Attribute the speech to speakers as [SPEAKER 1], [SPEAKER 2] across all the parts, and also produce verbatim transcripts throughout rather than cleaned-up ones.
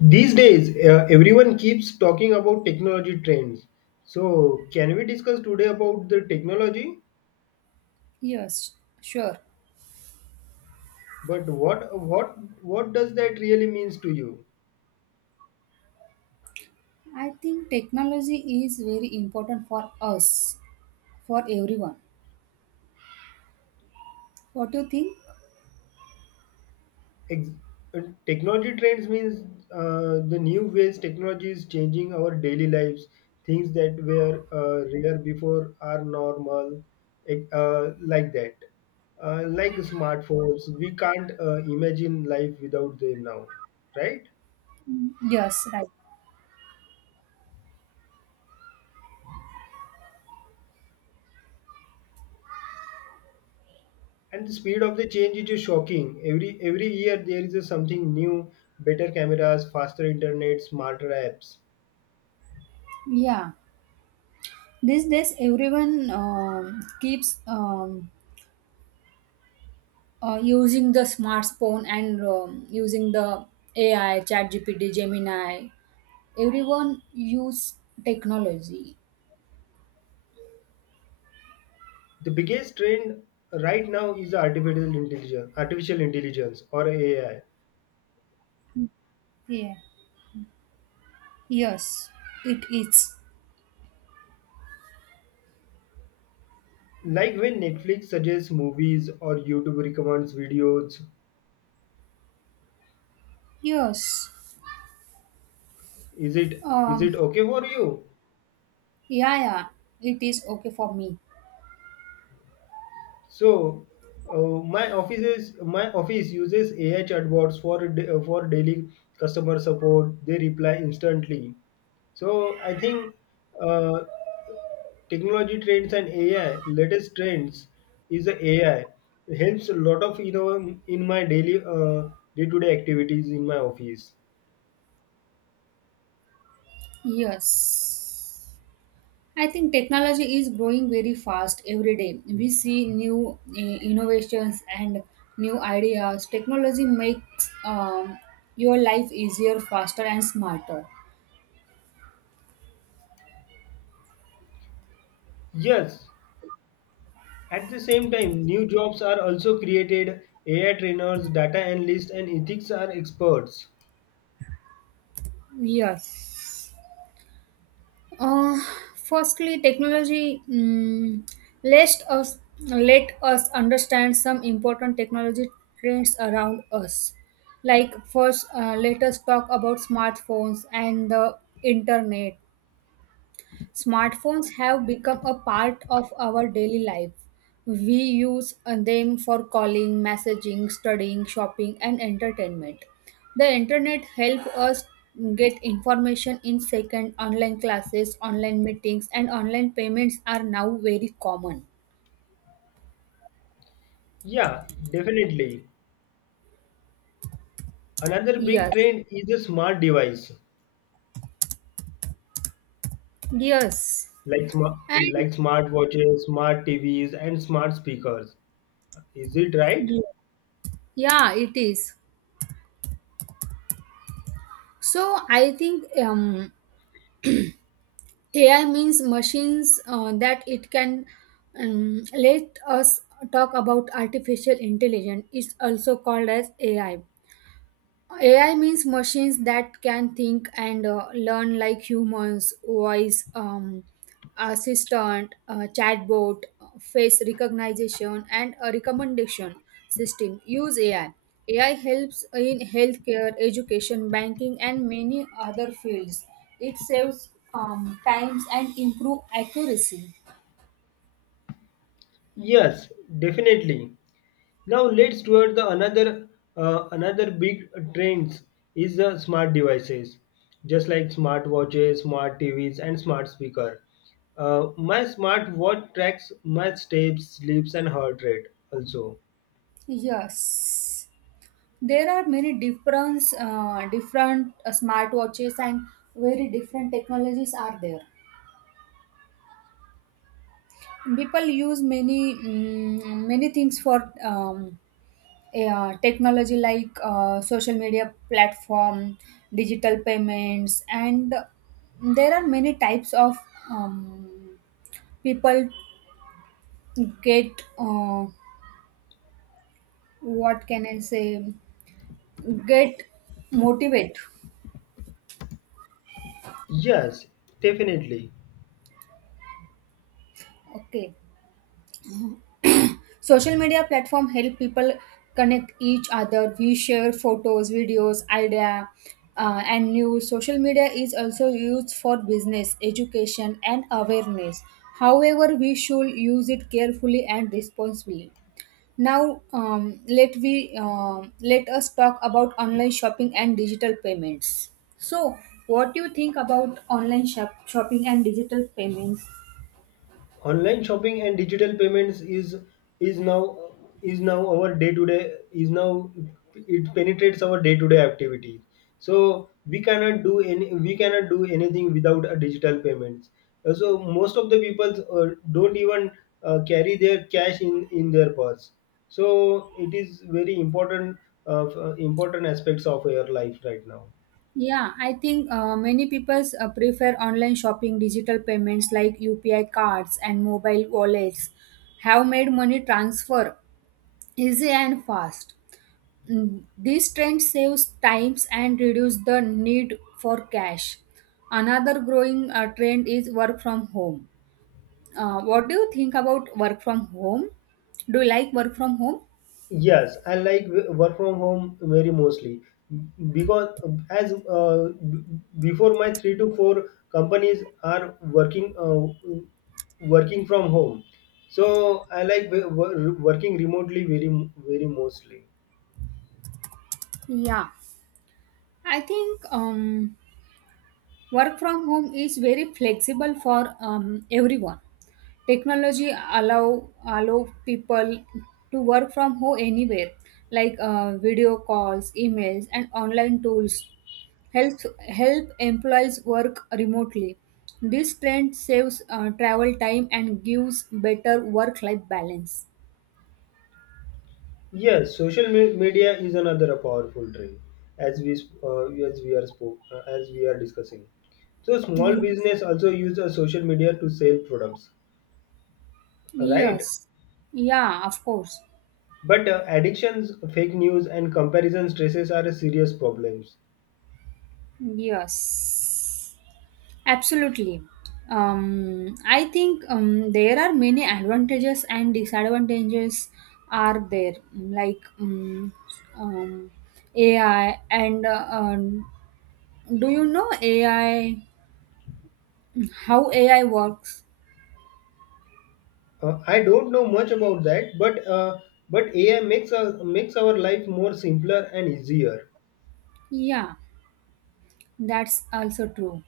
[SPEAKER 1] These days, uh, everyone keeps talking about technology trends. So, can we discuss today about the technology?
[SPEAKER 2] Yes, sure.
[SPEAKER 1] But what what what does that really means to you?
[SPEAKER 2] I think technology is very important for us, for everyone. What do you think?
[SPEAKER 1] Ex- uh, Technology trends means uh, the new ways technology is changing our daily lives. Things that were uh, rare before are normal, ec- uh, like that. Uh, like smartphones, we can't uh, imagine life without them now, right?
[SPEAKER 2] Mm, yes, right.
[SPEAKER 1] And the speed of the change is just shocking. Every every year there is a something new, better cameras, faster internet, smarter apps.
[SPEAKER 2] Yeah. These days, everyone um keeps um, uh, using the smartphone and um, using the A I, ChatGPT, Gemini. Everyone use technology.
[SPEAKER 1] The biggest trend right now is artificial intelligence, artificial intelligence or AI,
[SPEAKER 2] Yeah. Yes, it is.
[SPEAKER 1] like when Netflix suggests movies or YouTube recommends videos.
[SPEAKER 2] Yes.
[SPEAKER 1] Is it is
[SPEAKER 2] Um,
[SPEAKER 1] it okay for you?
[SPEAKER 2] yeah, yeah. It is okay for me.
[SPEAKER 1] So, uh, my offices my office uses A I chatbots for da- uh, for daily customer support. They reply instantly. So I think, uh, technology trends and A I latest trends is the A I helps a lot of, you know in my daily, uh, day-to-day activities in my office.
[SPEAKER 2] Yes. I think technology is growing very fast every day. We see new uh, innovations and new ideas. Technology makes um, your life easier, faster, and smarter.
[SPEAKER 1] Yes, at the same time, new jobs are also created. A I trainers, data analysts, and ethics are experts.
[SPEAKER 2] Yes. Uh, firstly, technology mm let us let us understand some important technology trends around us. Like first, uh, let us talk about smartphones and the internet. Smartphones have become a part of our daily life. We use uh, them for calling, messaging, studying, shopping, and entertainment. The internet helps us get information in second. Online classes, online meetings, and online payments are now very common.
[SPEAKER 1] Yeah, definitely. Another big
[SPEAKER 2] Yes,
[SPEAKER 1] trend is the smart device,
[SPEAKER 2] yes,
[SPEAKER 1] like smart
[SPEAKER 2] and
[SPEAKER 1] like smart watches, smart T Vs, and smart speakers. Is it right?
[SPEAKER 2] yeah, it is. So I think um, A I means machines uh, that it can um, let us talk about artificial intelligence is also called as A I. A I means machines that can think and uh, learn like humans, voice um, assistant, uh, chatbot, face recognition, and a recommendation system. Use A I. A I helps in healthcare, education, banking, and many other fields. It saves um, times and improve accuracy.
[SPEAKER 1] Yes, definitely. Now let's toward the another uh, another big trends is the smart devices, just like smart watches, smart T Vs, and smart speaker. Uh, my smart watch tracks my steps, sleeps, and heart rate. Also,
[SPEAKER 2] Yes. There are many different uh, different uh, smartwatches and very different technologies are there. People use many mm, many things for um, uh, technology like uh, social media platform, digital payments, and there are many types of um, people get uh, what can I say get motivate.
[SPEAKER 1] yes, definitely.
[SPEAKER 2] Okay. Social media platform help people connect each other. We share photos, videos, idea, uh, and news. Social media is also used for business, education, and awareness. However, we should use it carefully and responsibly. Now, um, let we um let us talk about online shopping and digital payments. So, what do you think about online shop- shopping and digital payments?
[SPEAKER 1] Online shopping and digital payments is is now is now our day to day. Is now It penetrates our day to day activity, so we cannot do any we cannot do anything without a digital payments. Uh, so most of the people uh, don't even uh, carry their cash in in their purse, so it is very important, uh, important aspects of your life right now.
[SPEAKER 2] Yeah, I think uh, many people uh, prefer online shopping. Digital payments like U P I cards and mobile wallets have made money transfer easy and fast. Mm, This trend saves times and reduces the need for cash. Another growing uh, trend is work from home. Uh, what do you think about work from home? Do you like work from home?
[SPEAKER 1] Yes, I like w- work from home very mostly because, as uh, b- before my three to four companies are working, uh, working from home, so I like w- wo- working remotely very very mostly.
[SPEAKER 2] Yeah, I think um, work from home is very flexible for um, everyone. Technology allow allow people to work from home anywhere, like uh, video calls, emails, and online tools help help employees work remotely. This trend saves uh, travel time and gives better work life balance.
[SPEAKER 1] Yes, social me- media is another powerful trend, as we sp- uh, as we are spoke uh, as we are discussing. So small
[SPEAKER 2] Yes,
[SPEAKER 1] business also use a social media to sell products, right?
[SPEAKER 2] yes, yeah, of course.
[SPEAKER 1] But, uh, addictions, fake news, and comparison stresses are serious problems.
[SPEAKER 2] Yes, absolutely. Um, I think um, there are many advantages and disadvantages are there, like um, um, A I and uh, um, do you know A I? How A I works?
[SPEAKER 1] Uh, I don't know much about that, but, uh, but A I makes our makes our life more simpler and easier.
[SPEAKER 2] Yeah, that's also true.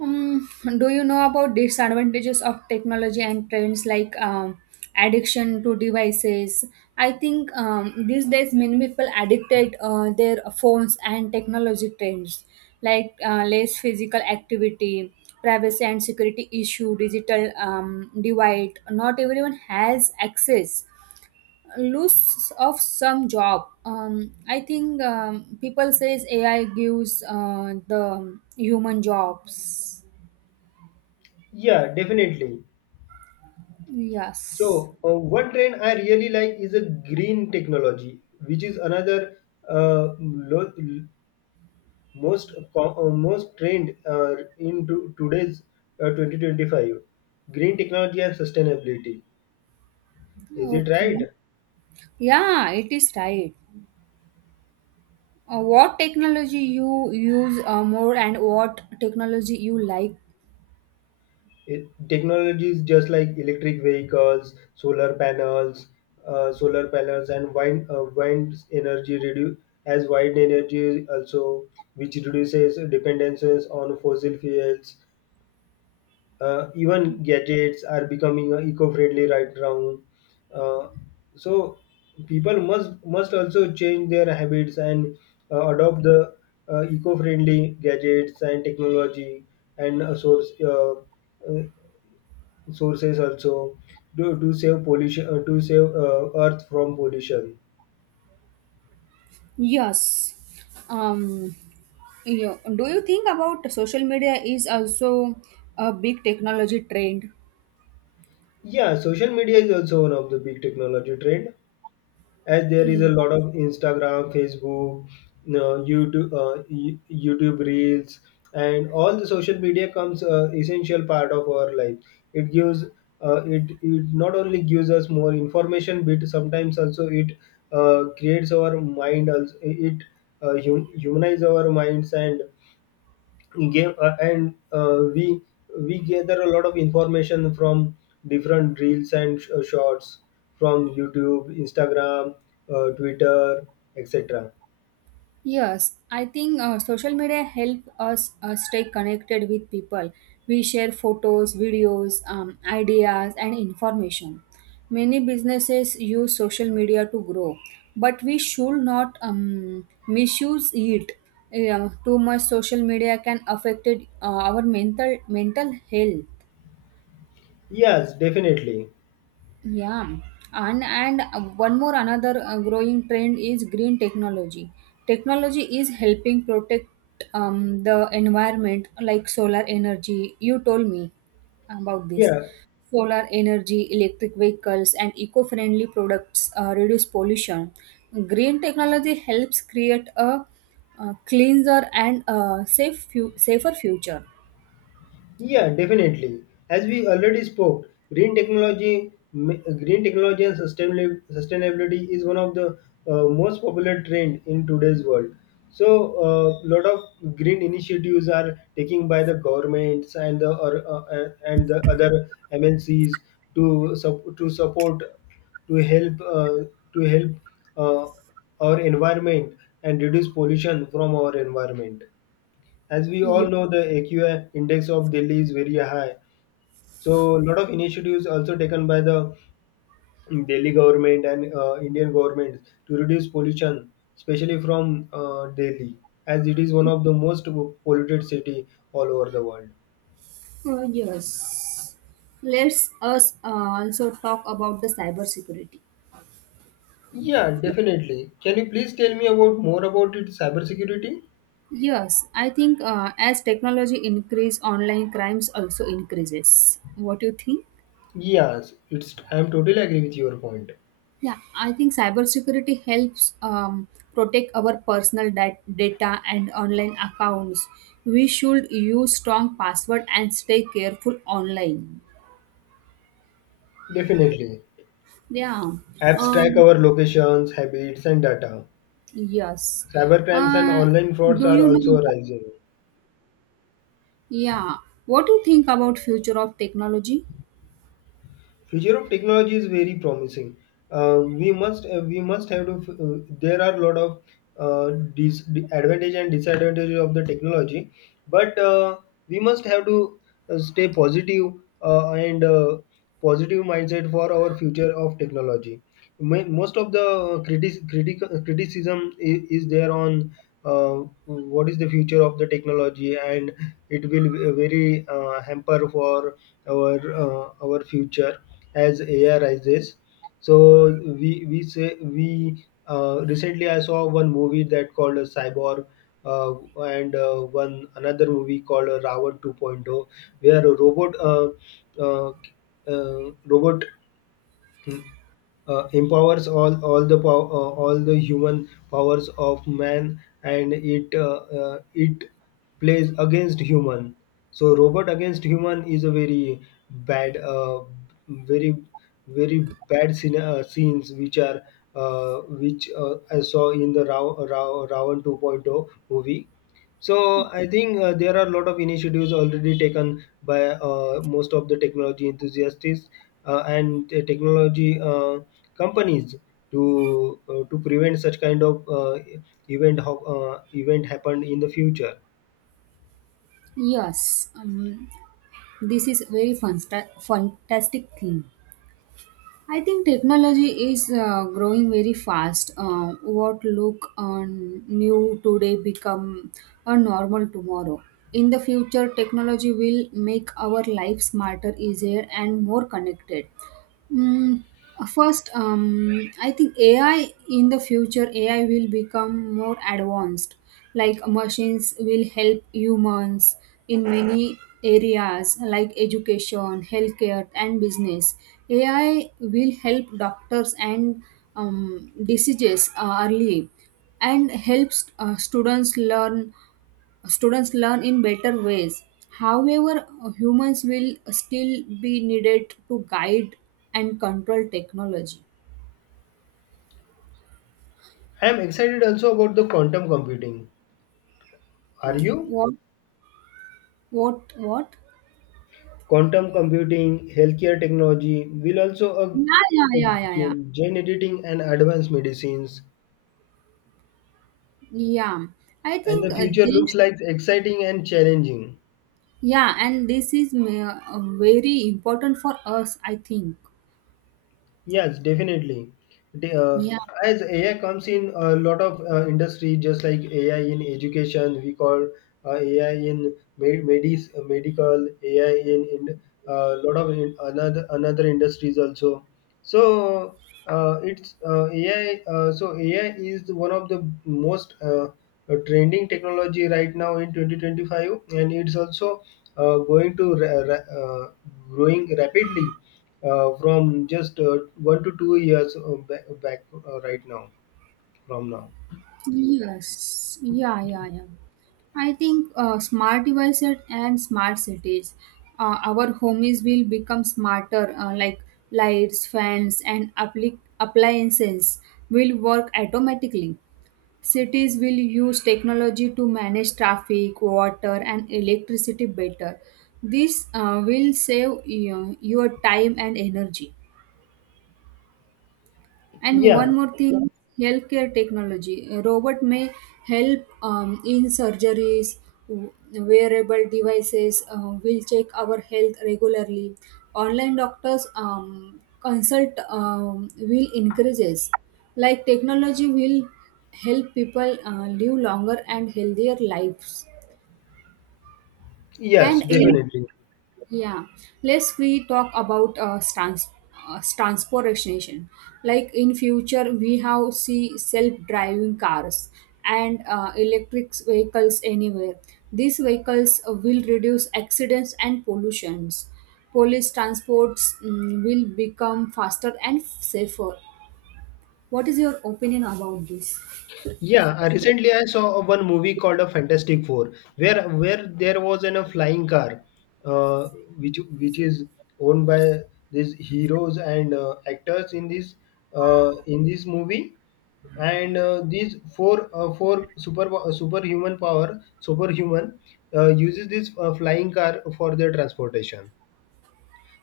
[SPEAKER 2] Um, do you know about disadvantages of technology and trends, like um, addiction to devices? I think um, these days many people addicted uh, their phones and technology trends, like uh, less physical activity, privacy and security issue, digital um, divide. Not everyone has access. Loss of some job. Um, I think um, people says A I gives uh, the human jobs.
[SPEAKER 1] Yeah, definitely.
[SPEAKER 2] Yes.
[SPEAKER 1] So, uh, one trend I really like is a green technology, which is another, uh, lo- most com- uh, most trend, uh, in to- today's, uh, twenty twenty-five. Green technology and sustainability. Is it
[SPEAKER 2] Okay.
[SPEAKER 1] right?
[SPEAKER 2] Yeah, it is right. Uh, what technology you use uh, more and what technology you like?
[SPEAKER 1] It, technologies just like electric vehicles, solar panels, uh, solar panels, and wind uh, wind energy, redu- as wind energy also, which reduces dependences on fossil fuels. Uh, even gadgets are becoming uh, eco-friendly right now. Uh, so people must must also change their habits and uh, adopt the uh, eco-friendly gadgets and technology and, uh, source. Uh, uh, Sources also do, to save pollution, uh, to save, uh, earth from pollution.
[SPEAKER 2] Yes. Um, yeah. Do you think about social media is also a big technology trend?
[SPEAKER 1] Yeah, social media is also one of the big technology trend, as there is a lot of Instagram, Facebook, uh, YouTube, uh, Y- YouTube reels, and all the social media comes, uh, essential part of our life. It gives uh, it it not only gives us more information but sometimes also it, uh, creates our mind also it, uh, hum- humanize our minds and gave uh, and uh, we we gather a lot of information from different reels and sh- uh, shorts from YouTube, Instagram, uh, Twitter, etc.
[SPEAKER 2] Yes, I think uh, social media help us uh, stay connected with people. We share photos, videos, um, ideas, and information. Many businesses use social media to grow, but we should not um, misuse it. Yeah, too much social media can affect uh, our mental mental health.
[SPEAKER 1] Yes, definitely.
[SPEAKER 2] Yeah, and and one more another uh, growing trend is green technology. Technology is helping protect um, the environment, like solar energy. You told me about this.
[SPEAKER 1] Yeah.
[SPEAKER 2] Solar energy, electric vehicles, and eco-friendly products uh, reduce pollution. Green technology helps create a, uh, cleaner and uh, safe fu- safer future.
[SPEAKER 1] Yeah, definitely. As we already spoke, green technology, ma- green technology and sustainabili- sustainability is one of the, uh, most popular trend in today's world. So, a lot of green initiatives are taken by the governments and the or, uh, uh, and the other M N Cs to sup- to support, to help uh, to help, uh, our environment and reduce pollution from our environment. As we all
[SPEAKER 2] Yes.
[SPEAKER 1] know, the A Q I index of Delhi is very high. So a lot of initiatives also taken by the Delhi government and, uh, Indian government to reduce pollution, especially from, uh, Delhi, as it is one of the most polluted city all over the world.
[SPEAKER 2] Uh, yes. Let's us uh, also talk about the cybersecurity.
[SPEAKER 1] Yeah, definitely. Can you please tell me about more about it cybersecurity?
[SPEAKER 2] Yes, I think uh, as technology increase, online crimes also increases. What do you think?
[SPEAKER 1] Yes, it's I'm totally agree with your point.
[SPEAKER 2] Yeah, I think cybersecurity helps um, protect our personal dat- data and online accounts. We should use strong password and stay careful online.
[SPEAKER 1] Definitely.
[SPEAKER 2] Yeah.
[SPEAKER 1] Apps track
[SPEAKER 2] Um,
[SPEAKER 1] our locations, habits, and data.
[SPEAKER 2] yes.
[SPEAKER 1] Cybercrimes and
[SPEAKER 2] Uh,
[SPEAKER 1] online frauds
[SPEAKER 2] do
[SPEAKER 1] are
[SPEAKER 2] you know?
[SPEAKER 1] also rising.
[SPEAKER 2] Yeah, what do you think about future of technology?
[SPEAKER 1] Future of technology is very promising. Uh, we must uh, we must have to. Uh, there are a lot of, uh, dis- advantage and disadvantages of the technology, but, uh, we must have to, uh, stay positive, uh, and uh, positive mindset for our future of technology. Mo- Most of the critic, critic, criticism is, is there on, uh, what is the future of the technology, and it will be very, uh, hamper for our uh, our future as A I rises. So we we say we uh, recently I saw one movie that called a Cyborg, uh, and, uh, one another movie called, uh, Ravan 2.0 where a robot, uh, uh, uh, robot, hmm, uh, empowers all all the pow- uh, all the human powers of man, and it, uh, uh, it plays against human. So robot against human is a very bad, uh, very very bad scene, uh, scenes which are, uh, which uh, I saw in the Ra- Ra- Ravan 2.0 movie. So I think, uh, there are a lot of initiatives already taken by, uh, most of the technology enthusiasts, uh, and uh, technology, uh, companies, to uh, to prevent such kind of, uh, event ho- uh, event happened in the future.
[SPEAKER 2] Yes, um, this is very fanta- fantastic thing. I think technology is uh, growing very fast. Uh, what look on new today become a normal tomorrow. In the future, technology will make our life smarter, easier, and more connected. Mm, uh, first, um, I think A I in the future, A I will become more advanced. Like machines will help humans in many areas like education, healthcare, and business. A I will help doctors and um, diseases uh, early and helps uh, students learn students learn in better ways. However, humans will still be needed to guide and control technology.
[SPEAKER 1] I am excited also about the quantum computing. Are you?
[SPEAKER 2] What? What? What?
[SPEAKER 1] Quantum computing, healthcare technology will also,
[SPEAKER 2] Yeah, yeah,
[SPEAKER 1] uh, uh,
[SPEAKER 2] yeah, yeah, yeah.
[SPEAKER 1] gen gene editing and advanced medicines,
[SPEAKER 2] Yeah, I
[SPEAKER 1] and
[SPEAKER 2] think
[SPEAKER 1] the
[SPEAKER 2] uh,
[SPEAKER 1] future
[SPEAKER 2] this.
[SPEAKER 1] looks like exciting and challenging.
[SPEAKER 2] Yeah, and this is ma- uh, very important for us. I think.
[SPEAKER 1] Yes, definitely. The, uh,
[SPEAKER 2] Yeah.
[SPEAKER 1] as A I comes in a lot of, uh, industry, just like A I in education, we call, uh, A I in med- medis, uh, medical, A I in in, uh, lot of in another another industries also. So, uh, it's uh, A I. Uh, so A I is one of the most, uh, uh, trending technology right now in twenty twenty-five, and it's also, uh, going to ra- ra- uh, growing rapidly, uh, from just, uh, one to two years, uh, back, back uh, right now, from now.
[SPEAKER 2] Yes, yeah, yeah, yeah. I think uh, smart devices and smart cities. Uh, our homes will become smarter, uh, like lights, fans, and appli- appliances will work automatically. Cities will use technology to manage traffic, water, and electricity better. This uh, will save uh, your time and energy. And
[SPEAKER 1] Yeah,
[SPEAKER 2] one more thing, healthcare technology. A robot may help um, in surgeries, w- wearable devices uh, will check our health regularly. Online doctors um, consult um, will increases. Like technology will help people uh, live longer and healthier lives.
[SPEAKER 1] yes,
[SPEAKER 2] And Yeah. in
[SPEAKER 1] definitely.
[SPEAKER 2] yeah, let's we talk about uh, trans uh, transportation. Like in future, we have see self-driving cars and uh, electric vehicles anywhere. These vehicles will reduce accidents and pollutions. Police transports mm, will become faster and safer. What is your opinion about this?
[SPEAKER 1] Yeah, I recently I saw a- one movie called A Fantastic Four, where where there was an, a flying car, uh, which which is owned by these heroes and, uh, actors in this, uh, in this movie, and, uh, these four, uh, four super superhuman power, superhuman, uh, uses this, uh, flying car for their transportation.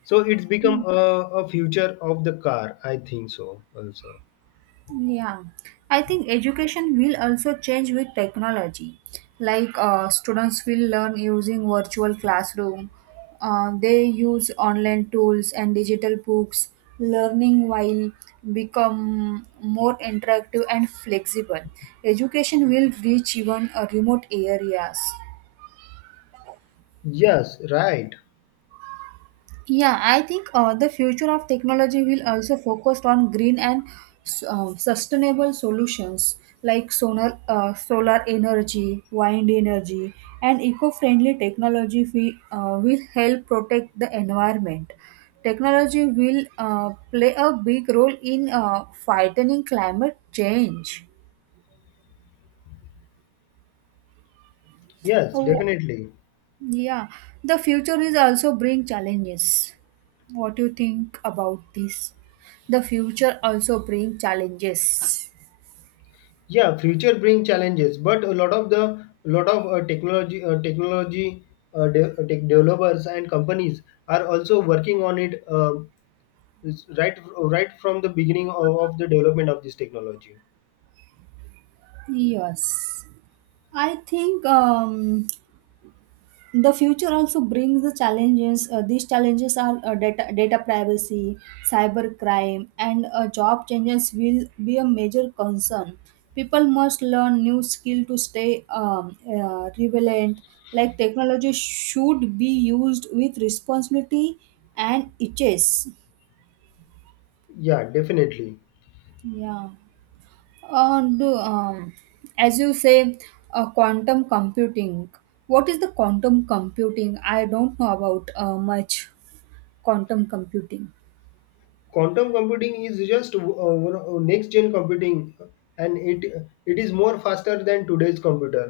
[SPEAKER 1] So it's become a, a future of the car. I think so also.
[SPEAKER 2] Yeah, I think education will also change with technology. Like uh, students will learn using virtual classroom. Uh, they use online tools and digital books. Learning while become more interactive and flexible. Education will reach even uh, remote areas.
[SPEAKER 1] Yes, right.
[SPEAKER 2] Yeah, I think uh, the future of technology will also focus on green and uh, sustainable solutions like solar, uh, solar energy, wind energy, and eco-friendly technology we, uh, will help protect the environment. Technology will uh, play a big role in uh, fighting climate change.
[SPEAKER 1] Yes,
[SPEAKER 2] Oh,
[SPEAKER 1] definitely.
[SPEAKER 2] yeah, the future is also bring challenges. What do you think about this? The future also brings challenges.
[SPEAKER 1] Yeah, future bring challenges, but a lot of the lot of, uh, technology, uh, technology uh, de- uh, tech developers and companies are also working on it, uh, right right from the beginning of, of the development of this technology.
[SPEAKER 2] Yes, I think um, the future also brings the challenges. Uh, these challenges are uh, data, data privacy, cyber crime, and uh, job changes will be a major concern. People must learn new skill to stay um, uh, relevant. Like technology should be used with responsibility and itches.
[SPEAKER 1] Yeah, definitely.
[SPEAKER 2] Yeah. Uh, do, um, as you say, uh, quantum computing. What is the quantum computing? I don't know about uh, much quantum computing.
[SPEAKER 1] Quantum computing is just, uh, next gen computing and it it is more faster than today's computer,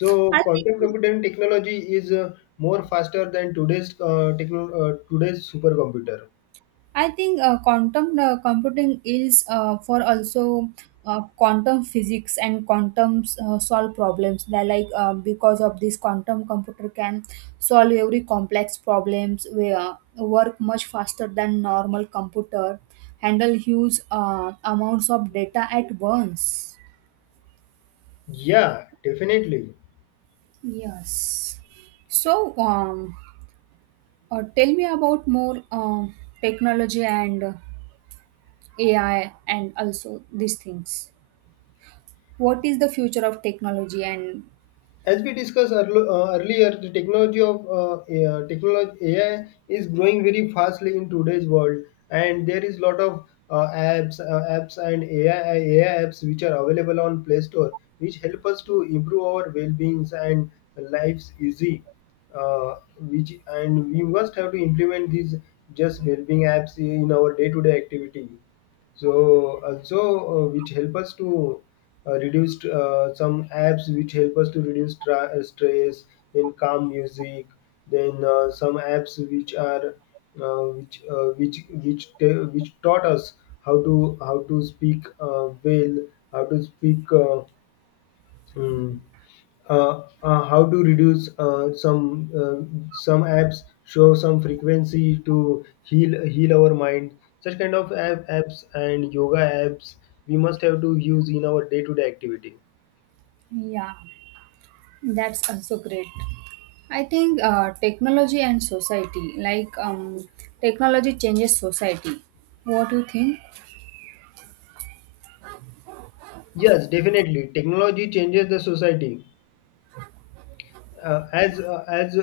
[SPEAKER 1] so
[SPEAKER 2] I
[SPEAKER 1] quantum
[SPEAKER 2] think
[SPEAKER 1] computing technology is, uh, more faster than today's, uh, techno- uh, today's supercomputer.
[SPEAKER 2] I think uh, quantum uh, computing is uh, for also uh, quantum physics and quantum uh, solve problems. They're like uh, because of this quantum computer can solve every complex problems, where uh, work much faster than normal computer, handle huge uh, amounts of data at once.
[SPEAKER 1] Yeah, definitely.
[SPEAKER 2] Yes. So, um, uh, tell me about more um, technology and uh, A I and also these things. What is the future of technology and
[SPEAKER 1] As we discussed earl- uh, earlier, the technology of, uh, A I, technology A I is growing very fastly in today's world, and there is lot of, uh, apps, uh, apps and AI, A I apps which are available on Play Store, which help us to improve our well-beings and lives easy. Uh, which and We must have to implement these just well-being apps in our day-to-day activity. So also, uh, which help us to uh, reduce uh, some apps which help us to reduce, tra- uh, stress, then calm music, then, uh, some apps which are uh, which uh, which which ta- which taught us how to how to speak, uh, well, how to speak. Uh, hmm, uh, uh, how to reduce, uh, some uh, some apps show some frequency to heal heal our mind, such kind of app, apps and yoga apps we must have to use in our day to day activity.
[SPEAKER 2] yeah, that's also great. I think uh, technology and society, like um, technology changes society. What do you think?
[SPEAKER 1] Yes, definitely, technology changes the society. uh, as uh, as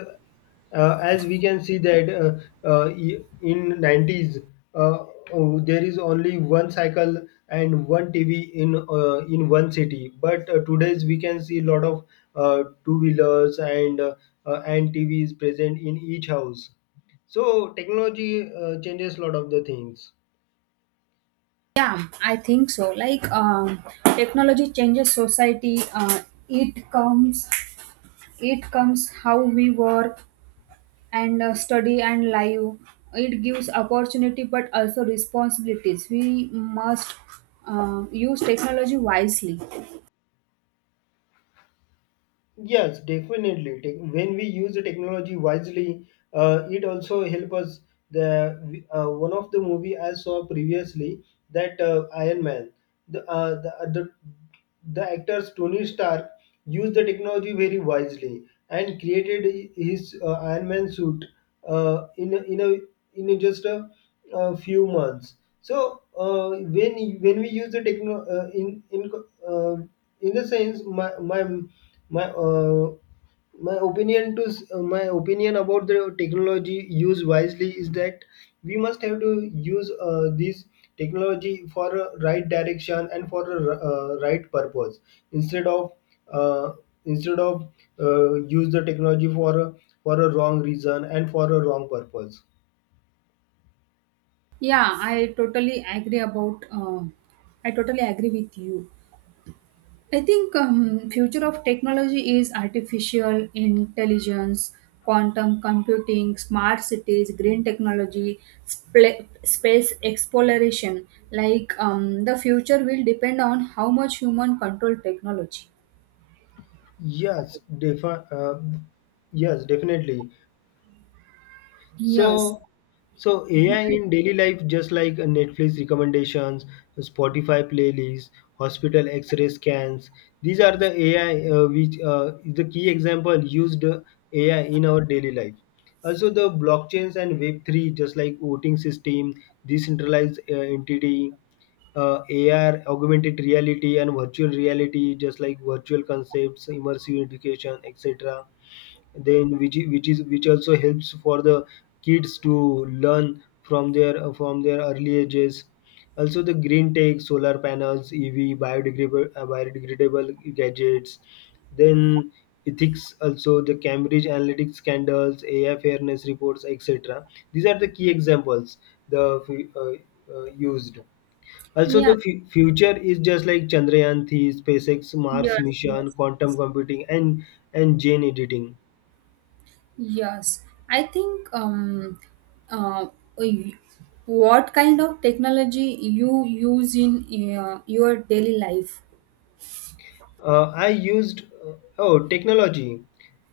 [SPEAKER 1] uh, as we can see that, uh, uh, e- in nineties, uh, oh, there is only one cycle and one T V in, uh, in one city, but, uh, today's we can see a lot of, uh, two wheelers and, uh, uh, and T Vs present in each house, so technology, uh, changes a lot of the things.
[SPEAKER 2] Yeah, I think so, like um, technology changes society. uh, it comes, it comes how we work and uh, study and live. It gives opportunity but also responsibilities. We must uh, use technology wisely.
[SPEAKER 1] Yes, definitely. Tech- When we use the technology wisely, uh, it also help us. The, uh, one of the movie I saw previously that, uh, Iron Man, the, uh, the uh, the the actors Tony Stark used the technology very wisely and created his, uh, Iron Man suit, uh, in a, in a in a just a, a few months. So, uh, when when we use the techno, uh, in in uh, in the sense my my my, uh, my opinion to s- uh, my opinion about the technology used wisely is that we must have to use, uh, this technology for a right direction and for a, r- uh, right purpose, instead of uh, instead of, uh, use the technology for a, for a wrong reason and for a wrong purpose.
[SPEAKER 2] Yeah, I totally agree about. Uh, I totally agree with you. I think um, future of technology is artificial intelligence, quantum computing, smart cities, green technology, spla space exploration. Like um, the future will depend on how much human control technology.
[SPEAKER 1] yes defi- uh, yes, definitely.
[SPEAKER 2] Yes.
[SPEAKER 1] So, so A I
[SPEAKER 2] I-
[SPEAKER 1] in daily life, just like, uh, Netflix recommendations, Spotify playlists, hospital X-ray scans, these are the A I, uh, which uh, is the key example used, uh, A I in our daily life. Also, the blockchains and Web three, just like voting system, decentralized, uh, entity, uh, A R, augmented reality, and virtual reality, just like virtual concepts, immersive education, etc. Then which I- which is which also helps for the kids to learn from their from their early ages. Also the green tech, solar panels, ev, biodegradable uh, biodegradable gadgets. Then ethics, also the Cambridge analytics scandals, A I fairness reports, etc. These are the key examples, the fu- uh, uh, used. Also
[SPEAKER 2] Yeah.
[SPEAKER 1] the fu- future is just like Chandrayaan three, SpaceX Mars
[SPEAKER 2] Yes.
[SPEAKER 1] mission,
[SPEAKER 2] Yes.
[SPEAKER 1] quantum computing, and and gene editing.
[SPEAKER 2] Yes, I think um, uh, y- what kind of technology you use in uh, your daily life?
[SPEAKER 1] Uh, I used, uh, oh technology,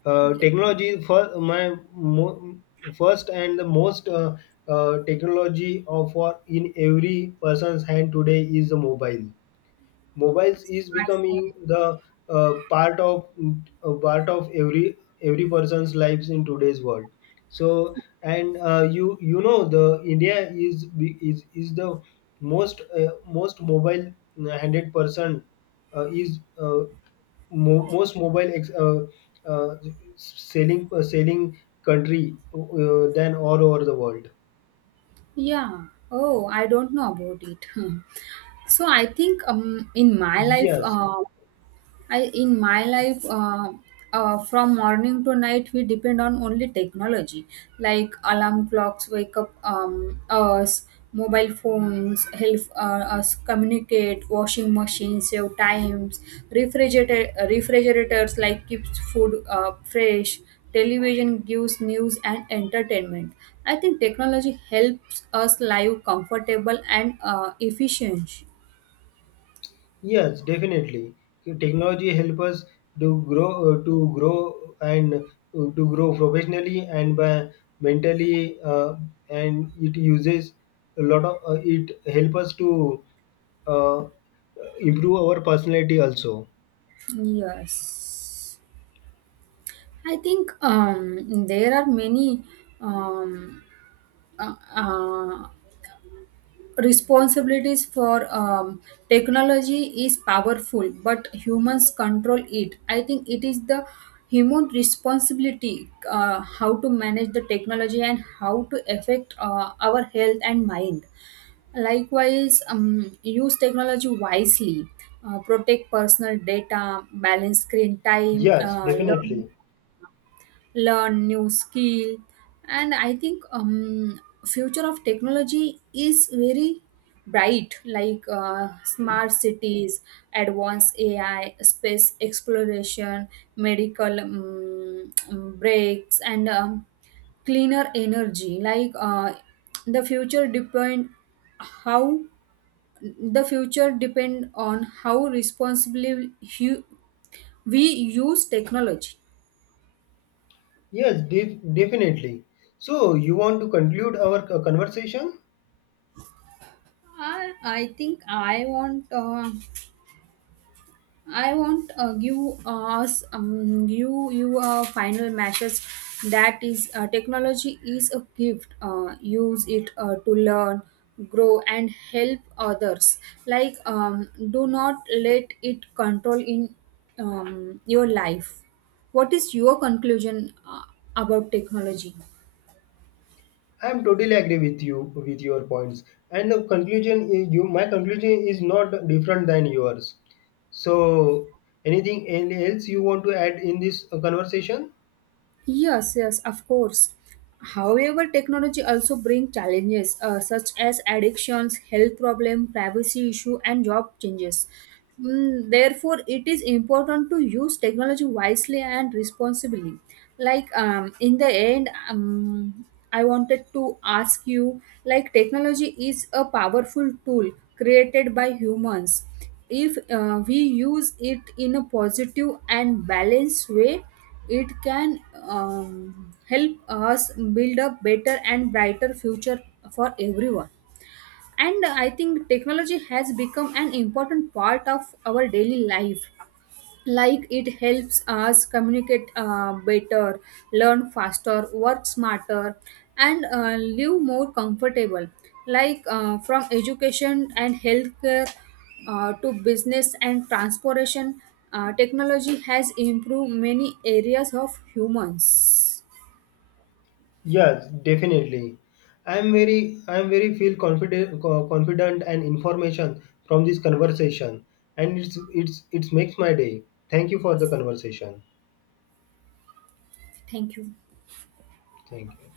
[SPEAKER 1] uh,
[SPEAKER 2] Yes,
[SPEAKER 1] technology for my mo- first and the most, uh, uh, technology of for in every person's hand today is a mobile. Mobiles is becoming
[SPEAKER 2] smartphone.
[SPEAKER 1] the, uh, part of, uh, part of every every person's lives in today's world. So, and uh, you you know the India is be- is is the most, uh, most mobile one hundred percent, uh, is uh, mo- most mobile, ex- uh, uh, selling uh, selling country, uh, than all over the world.
[SPEAKER 2] Yeah. Oh, I don't know about it. So I think um, in my life,
[SPEAKER 1] Yes.
[SPEAKER 2] uh, I in my life, uh, uh, from morning to night, we depend on only technology, like alarm clocks, wake up um, us, mobile phones help uh, us communicate, washing machines save times, refrigerator refrigerators like keeps food uh, fresh. Television gives news and entertainment. I think technology helps us live comfortable and uh, efficient.
[SPEAKER 1] Yes, definitely. Technology help us to grow, uh, to grow and uh, to grow professionally and by mentally, uh, and it uses a lot of. Uh, it help us to, uh, improve our personality also.
[SPEAKER 2] Yes. I think um, there are many um, uh, uh, responsibilities for um, technology is powerful, but humans control it. I think it is the human responsibility uh, how to manage the technology and how to affect uh, our health and mind. Likewise, um, use technology wisely. Uh, protect personal data, balance screen time,
[SPEAKER 1] Yes,
[SPEAKER 2] uh, learn
[SPEAKER 1] definitely.
[SPEAKER 2] learn new skill. And I think um future of technology is very bright, like uh, smart cities, advanced AI, space exploration, medical um, um, breaks, and um, cleaner energy. Like uh, the future depend how the future depend on how responsibly hu- we use technology.
[SPEAKER 1] Yes, def- definitely. So you want to conclude our, uh, conversation?
[SPEAKER 2] I, I think I want uh, I want uh, give us um, you you a final message, that is, uh, technology is a gift. Uh, use it uh, to learn, grow, and help others. Like um, do not let it control in um, your life. What is your conclusion uh, about technology?
[SPEAKER 1] I'm totally agree with you with your points. And the conclusion is you my conclusion is not different than yours. So anything and else you want to add in this, uh, conversation?
[SPEAKER 2] Yes, yes, of course. However, technology also brings challenges uh, such as addictions, health problem, privacy issue, and job changes. Mm, therefore, it is important to use technology wisely and responsibly. Like um, in the end, um, I wanted to ask you, like technology is a powerful tool created by humans. If uh, we use it in a positive and balanced way, it can um, help us build a better and brighter future for everyone. And I think technology has become an important part of our daily life. Like it helps us communicate uh, better, learn faster, work smarter, and uh, live more comfortable. Like uh, from education and healthcare uh, to business and transportation, uh, technology has improved many areas of humans.
[SPEAKER 1] Yes, definitely. I'm very I'm very feel confident, co- confident and information from this conversation and it's it's it makes my day. Thank you for the conversation.
[SPEAKER 2] Thank you.
[SPEAKER 1] Thank you.